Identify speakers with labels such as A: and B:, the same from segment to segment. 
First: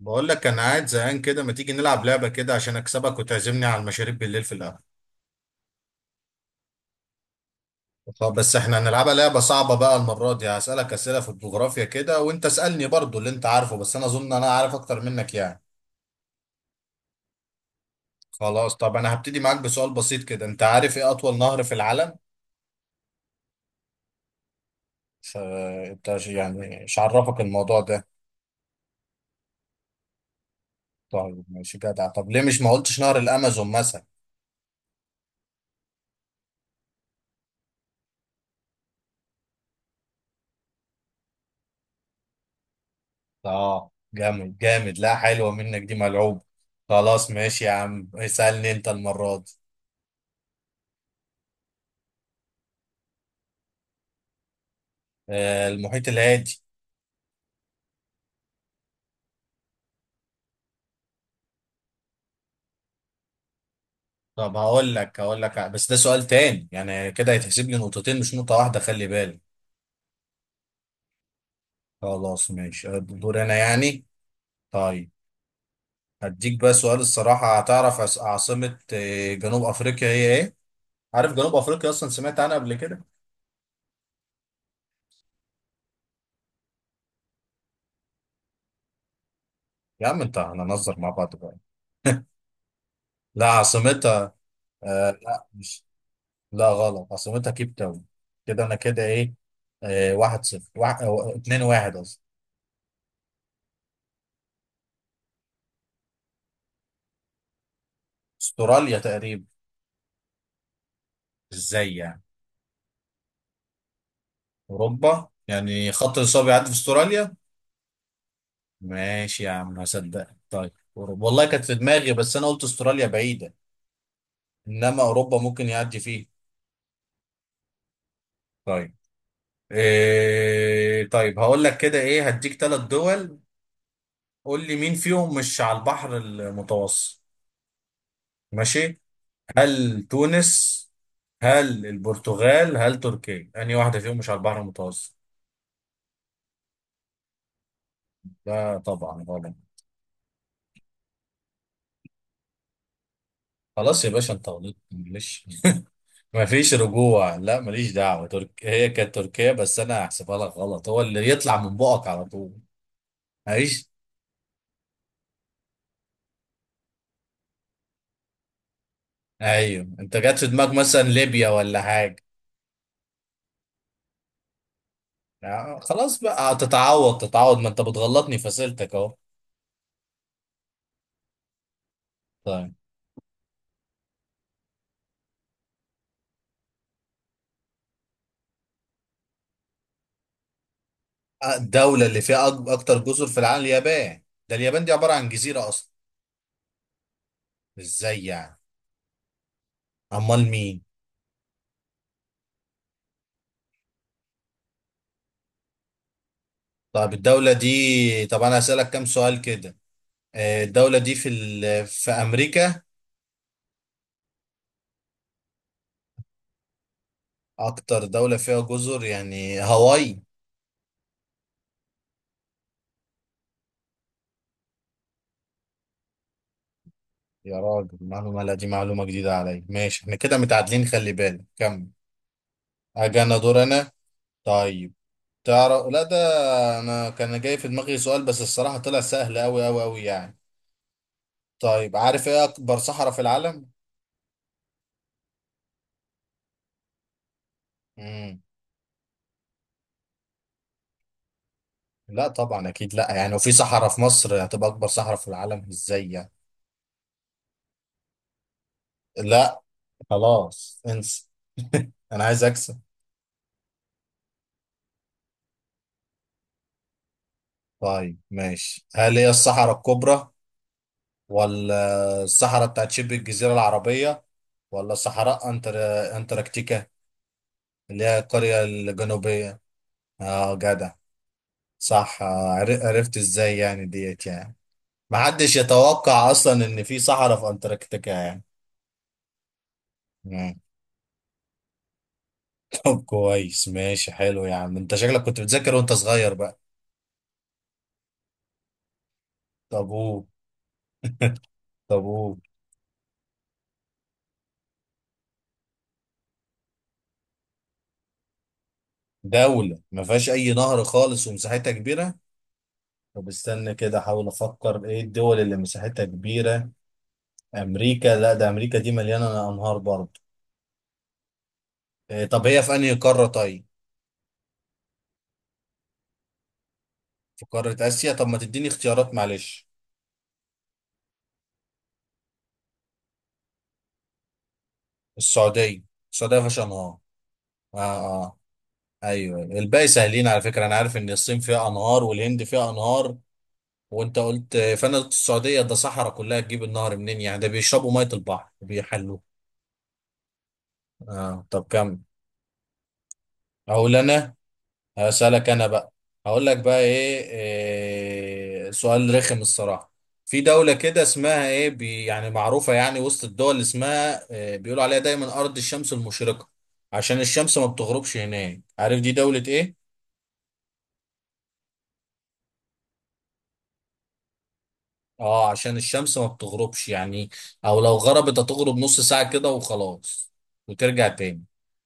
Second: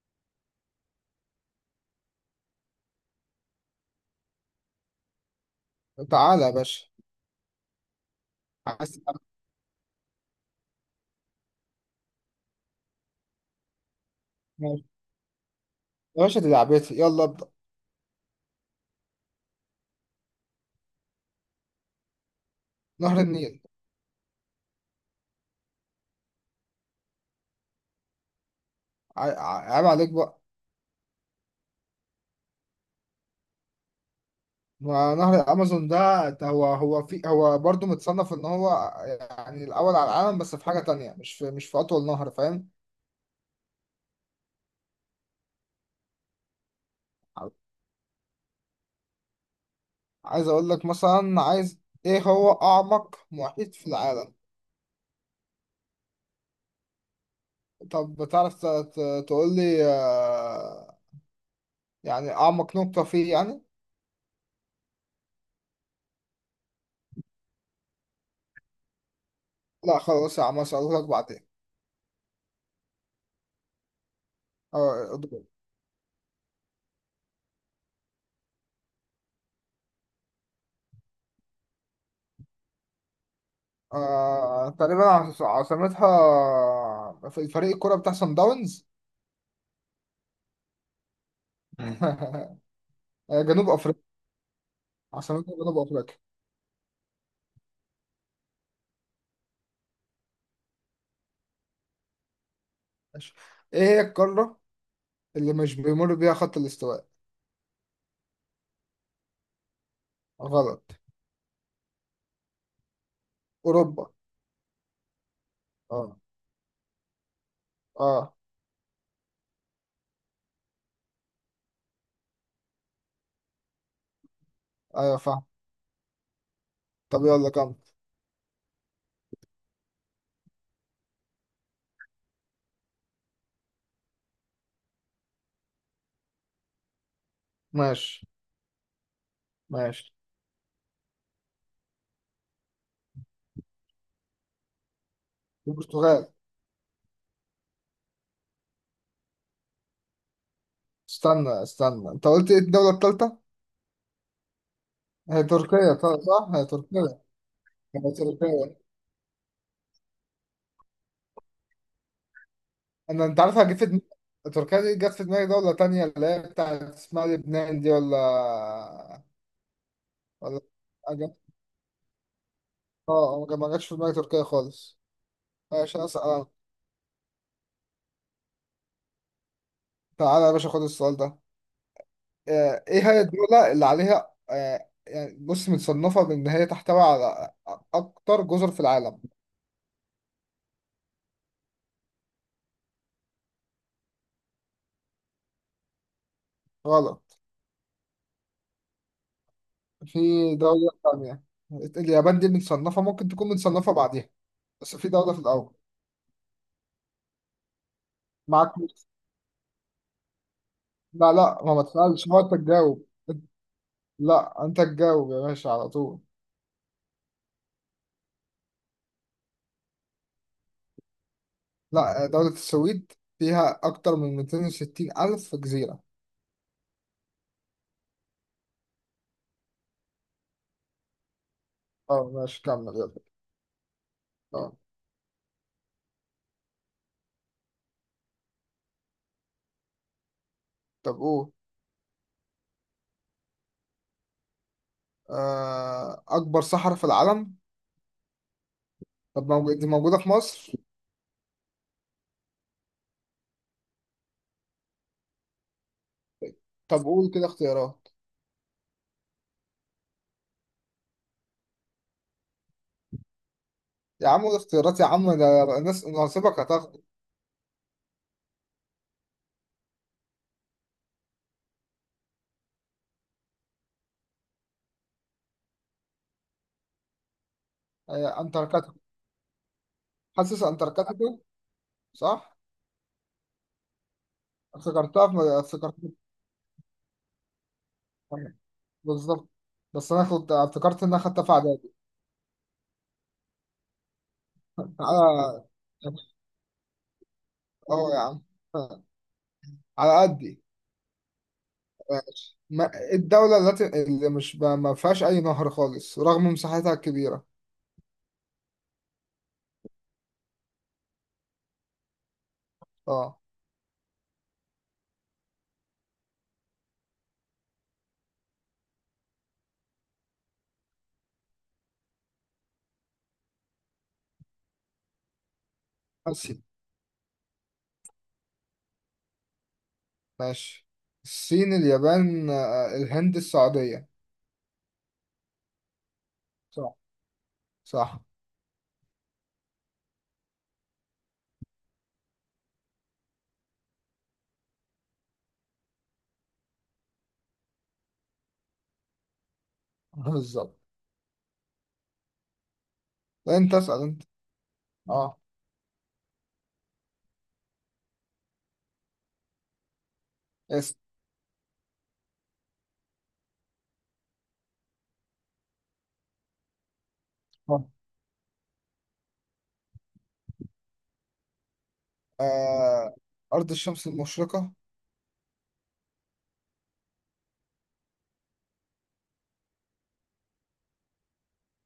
A: بقول لك انا قاعد زهقان كده. ما تيجي نلعب لعبه كده عشان اكسبك وتعزمني على المشاريب بالليل في القهوه؟
B: تعالى يا باشا.
A: طب بس احنا
B: عايز
A: هنلعبها
B: تلعب؟
A: لعبه صعبه بقى. المره دي هسالك اسئله في الجغرافيا كده، وانت اسالني برضو اللي انت عارفه، بس انا اظن انا عارف
B: ماشي.
A: اكتر منك يعني.
B: يا باشا، دي لعبتي، يلا ابدأ.
A: خلاص طب انا هبتدي معاك بسؤال بسيط كده. انت عارف ايه اطول نهر في العالم؟
B: نهر النيل.
A: ف- انت يعني مش عرفك الموضوع ده؟
B: عيب عليك بقى.
A: طيب ماشي جدع. طب ليه مش ما قلتش نهر الامازون مثلا؟
B: ما نهر الأمازون ده هو برضه متصنف إن هو، يعني، الأول على العالم، بس في حاجة تانية، مش في أطول نهر، فاهم؟
A: اه جامد جامد، لا حلوه منك دي، ملعوب. خلاص ماشي يا عم، اسالني انت المره دي.
B: عايز أقول لك مثلا، إيه هو أعمق محيط في العالم؟
A: المحيط الهادي.
B: طب بتعرف تقول لي، يعني أعمق نقطة فيه يعني؟
A: طب هقول لك هقول لك، بس ده سؤال تاني يعني، كده هيتحسب لي نقطتين مش نقطة واحدة، خلي بالك.
B: لا خلاص يا عم، أسألهولك بعدين.
A: خلاص ماشي، دور انا يعني. طيب
B: آه،
A: هديك بقى سؤال الصراحة هتعرف. عاصمة جنوب افريقيا هي ايه؟ عارف جنوب افريقيا اصلا؟ سمعت عنها قبل كده؟
B: آه تقريبا. عاصمتها في فريق الكرة بتاع سان داونز.
A: يا عم انت هنهزر مع بعض بقى.
B: مم.
A: لا،
B: جنوب أفريقيا.
A: عاصمتها، آه لا
B: عاصمتها جنوب
A: مش،
B: أفريقيا.
A: لا غلط، عاصمتها كيب تاون. كده انا كده ايه، آه واحد صفر واحد، اتنين واحد قصدي.
B: ماشي. إيه هي القارة اللي مش بيمر بيها خط الاستواء؟
A: استراليا تقريبا.
B: غلط.
A: ازاي يعني؟
B: أوروبا.
A: اوروبا يعني
B: أه.
A: خط الاصابه بيعدي في استراليا؟
B: أه.
A: ماشي يا عم هصدق. طيب اوروبا والله كانت في دماغي، بس انا قلت استراليا بعيده، انما
B: أيوة
A: اوروبا
B: فاهم.
A: ممكن يعدي فيه.
B: طب يلا كمل.
A: طيب، إيه طيب هقول لك كده ايه، هديك ثلاث دول. قول لي مين فيهم مش على البحر المتوسط.
B: ماشي.
A: ماشي، هل
B: ماشي.
A: تونس، هل البرتغال، هل تركيا؟ انهي واحده فيهم مش على البحر المتوسط؟
B: البرتغال.
A: لا طبعا غلط.
B: استنى استنى، أنت قلت إيه الدولة التالتة؟
A: خلاص يا باشا انت غلطت
B: هي
A: معلش.
B: تركيا طبعا،
A: ما
B: صح؟ هي
A: فيش
B: تركيا.
A: رجوع، لا ماليش
B: هي
A: دعوة.
B: تركيا.
A: هي كانت تركيا، بس انا هحسبها لك غلط، هو اللي يطلع من بقك على طول.
B: انت عارف جه في
A: ماليش.
B: دماغي؟ تركيا دي جت في دماغي دولة تانية، اللي هي بتاعت اسمها لبنان دي، ولا
A: ايوه انت جات في
B: ولا.
A: دماغك مثلا
B: أجل.
A: ليبيا ولا حاجة.
B: اه. ما جاتش في دماغي تركيا خالص. ماشي،
A: خلاص
B: اسال أنا.
A: بقى، تتعوض تتعوض، ما انت بتغلطني في اسئلتك اهو.
B: تعالى يا باشا خد السؤال ده.
A: طيب،
B: ايه هي الدولة اللي عليها، يعني بص، متصنفة بان هي تحتوي على اكتر جزر في العالم؟
A: الدولة اللي فيها اكتر جزر في العالم اليابان. ده اليابان دي عبارة عن جزيرة اصلا.
B: غلط.
A: ازاي يعني؟
B: في
A: امال مين؟
B: دولة تانية. اليابان دي متصنفة، ممكن تكون متصنفة بعديها، بس في دولة في الأول.
A: طيب الدولة دي، طب انا
B: معاك.
A: هسألك كام سؤال كده. الدولة دي في
B: لا لا، ما
A: في
B: تسألش، هو أنت
A: امريكا؟
B: تجاوب. لا، انت تجاوب يا باشا على طول.
A: اكتر دولة فيها جزر يعني هاواي؟
B: لا، دولة السويد، فيها اكتر من 260 الف جزيرة.
A: يا راجل معلومة، لا دي معلومة جديدة عليا. ماشي احنا كده متعادلين، خلي بالك كمل.
B: اه، ماشي، كمل يلا.
A: اجي انا، دور انا.
B: اه.
A: طيب تعرف، لا ده انا كان جاي في دماغي سؤال بس الصراحة طلع سهل اوي اوي اوي يعني.
B: طب قول.
A: طيب عارف ايه اكبر صحراء في العالم؟
B: اكبر صحراء في العالم.
A: مم.
B: طب موجود، دي موجودة في مصر.
A: لا طبعا اكيد لا، يعني لو في صحراء في مصر هتبقى اكبر صحراء في العالم؟ ازاي يعني؟
B: طب قول كده اختيارات.
A: لا، خلاص انسى. انا عايز اكسب.
B: يا عم قول اختيارات يا عم، ده الناس ناصبك هتاخد.
A: طيب ماشي، هل هي الصحراء الكبرى، ولا الصحراء بتاعت شبه الجزيرة العربية، ولا صحراء أنتاركتيكا اللي هي القرية
B: انتاركتيكا.
A: الجنوبية؟ اه
B: حاسس
A: جدع.
B: انتاركتيكا.
A: صح آه.
B: صح.
A: عرفت ازاي يعني ديت يعني؟ محدش
B: افتكرتها.
A: يتوقع اصلا ان في صحراء في انتاركتيكا يعني.
B: في- بالظبط. بس انا كنت
A: مم.
B: افتكرت ان انا خدتها في اعدادي.
A: طب كويس ماشي حلو، يا عم انت شكلك كنت
B: اه.
A: بتذاكر وانت صغير بقى.
B: يا عم،
A: طب
B: على
A: قول.
B: قد
A: طب قول.
B: ما الدولة التي اللي مش ب- ما فيهاش أي نهر خالص رغم مساحتها الكبيرة.
A: دولة ما فيهاش اي نهر خالص ومساحتها كبيرة؟ طب
B: اه.
A: استنى كده احاول افكر ايه الدول اللي مساحتها كبيرة. امريكا، لا ده امريكا دي مليانة انهار برضه. إيه طب هي في انهي قارة طيب؟
B: آسيا.
A: في قارة آسيا؟ طب ما تديني اختيارات معلش.
B: ماشي. الصين، اليابان، الهند، السعودية.
A: السعودية. السعودية فيهاش
B: صح.
A: أنهار؟ آه
B: صح.
A: آه. أيوه، الباقي سهلين على فكرة، أنا عارف إن الصين فيها أنهار والهند فيها أنهار، وأنت قلت فأنا قلت السعودية، ده صحراء كلها، تجيب النهر منين يعني؟ ده بيشربوا مية البحر وبيحلوه.
B: بالظبط.
A: آه طب كمل.
B: أنت
A: أقول
B: اسأل أنت.
A: أنا،
B: اه.
A: هسألك أنا بقى. هقول لك بقى إيه، إيه سؤال رخم الصراحة. في دولة
B: اسأل.
A: كده اسمها إيه بي، يعني معروفة يعني وسط الدول اللي اسمها إيه، بيقولوا عليها دايما أرض الشمس المشرقة، عشان الشمس ما بتغربش هناك. عارف دي دولة إيه؟
B: آه. أرض الشمس المشرقة.
A: آه عشان الشمس ما بتغربش يعني، أو لو غربت هتغرب نص ساعة كده وخلاص، وترجع تاني.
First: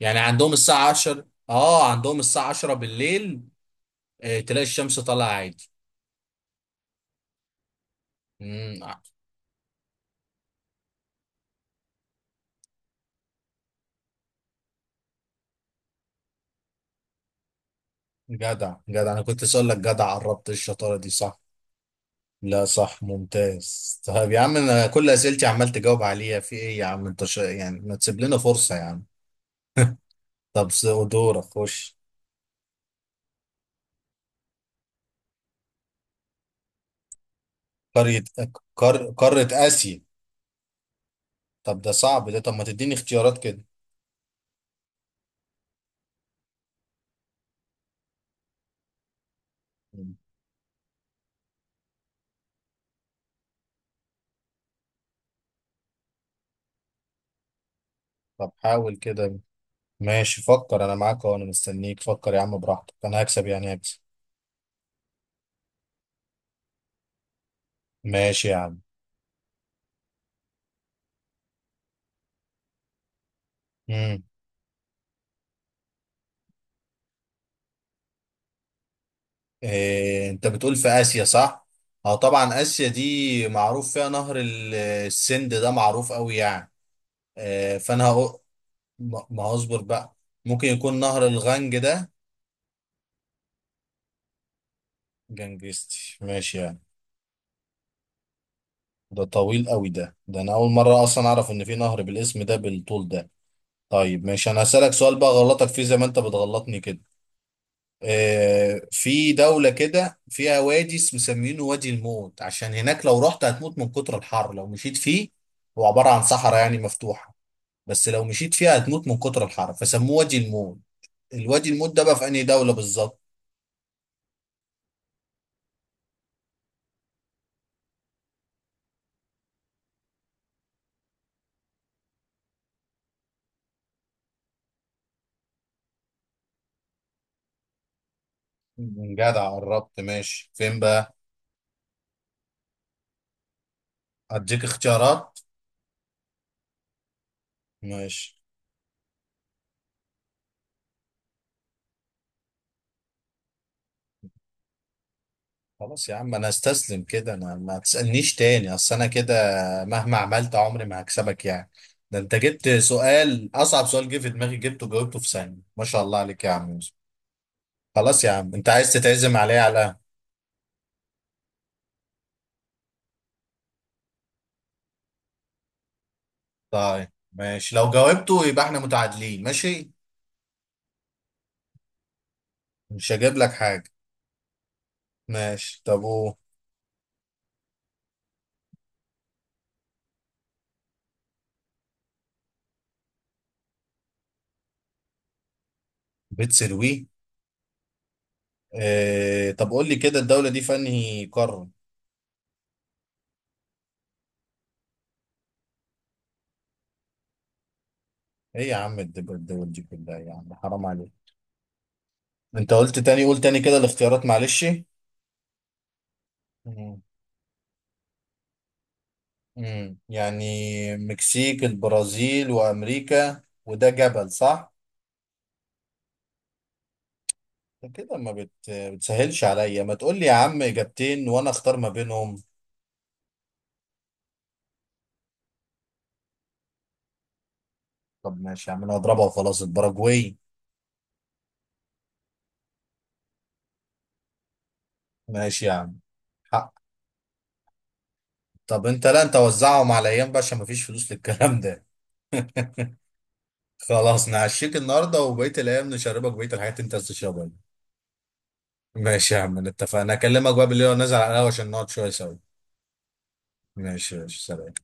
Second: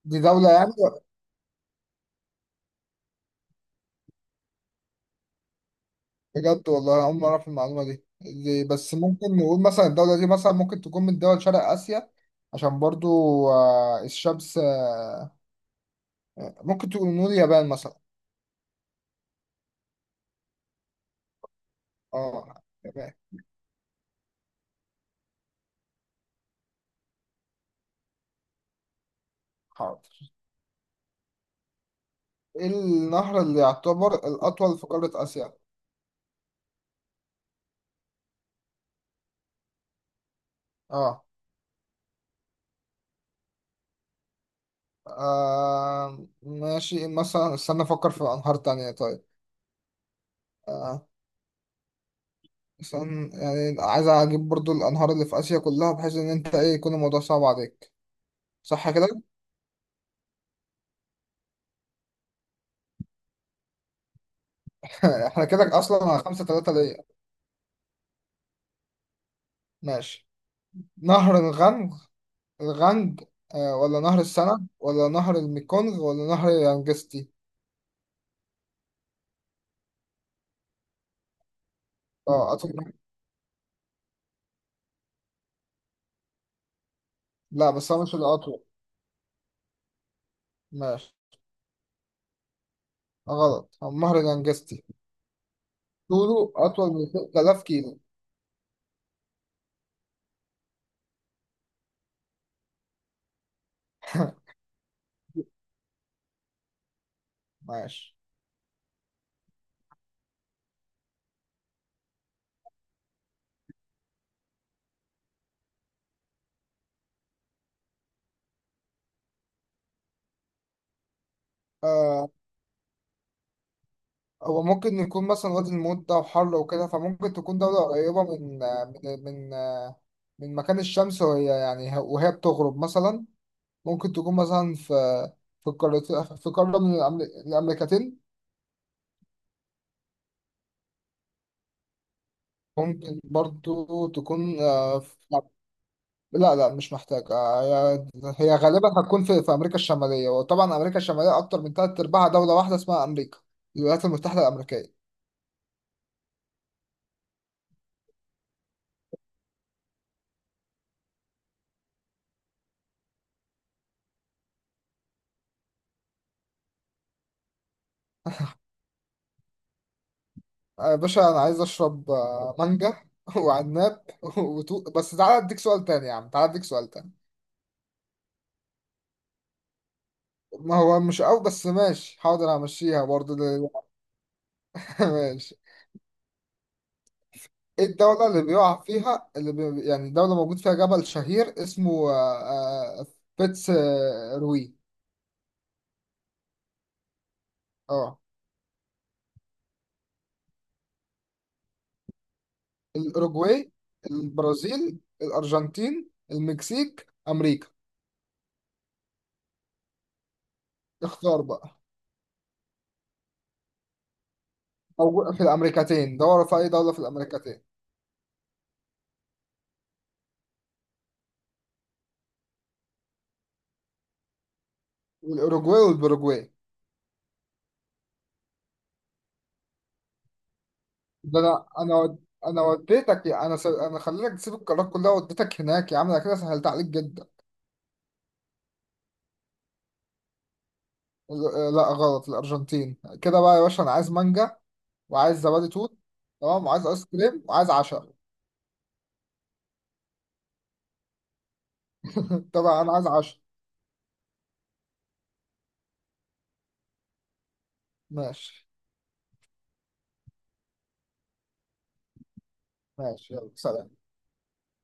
A: يعني
B: دي دولة
A: عندهم
B: يعني.
A: الساعة 10، آه عندهم الساعة 10 بالليل، إيه، تلاقي الشمس طالعة
B: بجد والله أنا أول مرة أعرف المعلومة دي. دي بس
A: عادي.
B: ممكن نقول مثلا الدولة دي مثلا ممكن تكون من دول شرق آسيا، عشان برضو الشمس ممكن تقول نقول اليابان مثلا.
A: جدع جدع، انا كنت لسه اقول لك جدع، قربت الشطاره دي صح.
B: اه
A: لا صح
B: تمام.
A: ممتاز. طيب يا عم انا كل اسئلتي عمال تجاوب عليها في ايه يا عم انت ش... يعني ما تسيب لنا فرصه يا عم.
B: حاضر.
A: طب دورك خش.
B: ايه النهر اللي يعتبر الأطول في قارة آسيا؟
A: قريه قاره اسيا.
B: اه.
A: طب ده صعب ده، طب ما تديني اختيارات كده.
B: ماشي، مثلا استنى أفكر في أنهار تانية طيب.
A: مم.
B: آه. مثلا يعني عايز أجيب برضو الأنهار اللي في آسيا كلها، بحيث إن أنت، إيه، يكون الموضوع صعب عليك.
A: طب
B: صح
A: حاول
B: كده؟
A: كده. ماشي، فكر انا معاك، وانا مستنيك فكر يا عم براحتك، انا هكسب يعني هكسب.
B: احنا كده أصلا على 5-3 ليا.
A: ماشي يا عم.
B: ماشي. نهر الغنج. الغنج ولا نهر
A: مم.
B: السنة ولا نهر الميكونغ ولا نهر يانجستي؟
A: إيه، انت بتقول في اسيا صح؟ اه
B: اه،
A: طبعا اسيا
B: أطول.
A: دي معروف فيها نهر السند، ده معروف قوي يعني.
B: لا
A: إيه،
B: بس هو
A: فانا
B: مش
A: هقول.
B: الأطول.
A: ما هصبر بقى، ممكن يكون
B: ماشي.
A: نهر الغنج ده.
B: غلط. هو مهرجان جاستي.
A: جنجستي
B: طوله
A: ماشي يعني.
B: أطول من 3000 كيلو.
A: ده طويل قوي ده، ده انا اول مرة اصلا اعرف ان في نهر بالاسم ده بالطول ده. طيب ماشي انا هسألك سؤال بقى غلطك فيه زي ما انت بتغلطني كده.
B: ماشي.
A: في دولة كده فيها وادي مسمينه وادي الموت، عشان هناك لو رحت هتموت من كتر الحر لو مشيت فيه. هو عبارة عن صحراء يعني مفتوحة، بس لو مشيت فيها هتموت من كتر الحر، فسموه وادي الموت. الوادي الموت ده بقى في
B: آه
A: أنهي دولة بالظبط؟
B: هو ممكن يكون مثلا وادي الموت ده وحر وكده، فممكن تكون دولة قريبة من، من مكان الشمس وهي، يعني وهي بتغرب مثلا، ممكن تكون مثلا في، في قارة في قارة من الأمريكتين.
A: جدع قربت ماشي، فين بقى؟
B: ممكن برضو تكون
A: أديك
B: آه، في
A: اختيارات.
B: لا لا مش محتاج.
A: ماشي.
B: هي غالبا هتكون في امريكا الشماليه، وطبعا امريكا الشماليه اكتر من ثلاث ارباعها دوله واحده اسمها امريكا، الولايات المتحده الامريكيه.
A: خلاص يا عم انا استسلم كده، انا ما تسألنيش تاني اصل انا كده مهما عملت عمري ما هكسبك يعني. ده انت جبت سؤال، اصعب سؤال جه في دماغي جبته وجاوبته في ثانية، ما شاء الله عليك يا عم يوسف. خلاص يا عم انت عايز تتعزم عليا على القهوة.
B: يا باشا، انا عايز اشرب مانجا وعناب. بس تعالى اديك سؤال تاني، يا عم تعالى اديك سؤال
A: طيب
B: تاني.
A: ماشي، لو جاوبته يبقى احنا متعادلين ماشي.
B: ما هو مش قوي بس ماشي حاضر همشيها
A: مش هجيب
B: برضه
A: لك حاجة.
B: ماشي.
A: ماشي طب و،
B: ايه الدولة اللي بيقع فيها، يعني دولة موجود فيها جبل شهير اسمه فيتس روي.
A: بتسروي.
B: اه.
A: اه طب قول لي كده، الدولة دي في انهي قارة؟
B: الأوروجواي، البرازيل، الأرجنتين، المكسيك، أمريكا.
A: ايه يا عم، الدول دي كلها، يا عم حرام عليك.
B: اختار بقى.
A: انت قلت تاني، قول تاني كده الاختيارات معلش.
B: أو في الأمريكتين، دور في أي دولة في الأمريكتين.
A: يعني، مكسيك البرازيل وامريكا، وده جبل صح؟
B: والأوروجواي والبروجواي.
A: ده كده ما بتسهلش عليا، ما تقول لي يا عم اجابتين
B: ده
A: وانا
B: أنا
A: اختار ما بينهم.
B: أنا وديتك، أنا خليتك تسيب القارات كلها وديتك هناك يا عم، أنا كده سهلت عليك جدا.
A: طب ماشي يا عم انا هضربها وخلاص، الباراجواي.
B: لا غلط، الأرجنتين. كده بقى يا باشا، أنا عايز مانجا وعايز
A: ماشي
B: زبادي
A: يا عم.
B: توت. تمام.
A: حق.
B: وعايز آيس كريم وعايز عشاء.
A: طب انت، لا انت وزعهم على ايام بقى عشان ما فيش فلوس للكلام ده.
B: طبعا أنا عايز عشاء.
A: خلاص نعشيك النهارده، وبقيه الايام نشربك بقيه الحاجات اللي انت عايز تشربها.
B: ماشي.
A: ماشي يا عم اتفقنا، اكلمك بقى بالليل ونزل على القهوه عشان نقعد شويه سوا.
B: ماشي يلا سلام.
A: ماشي سلام.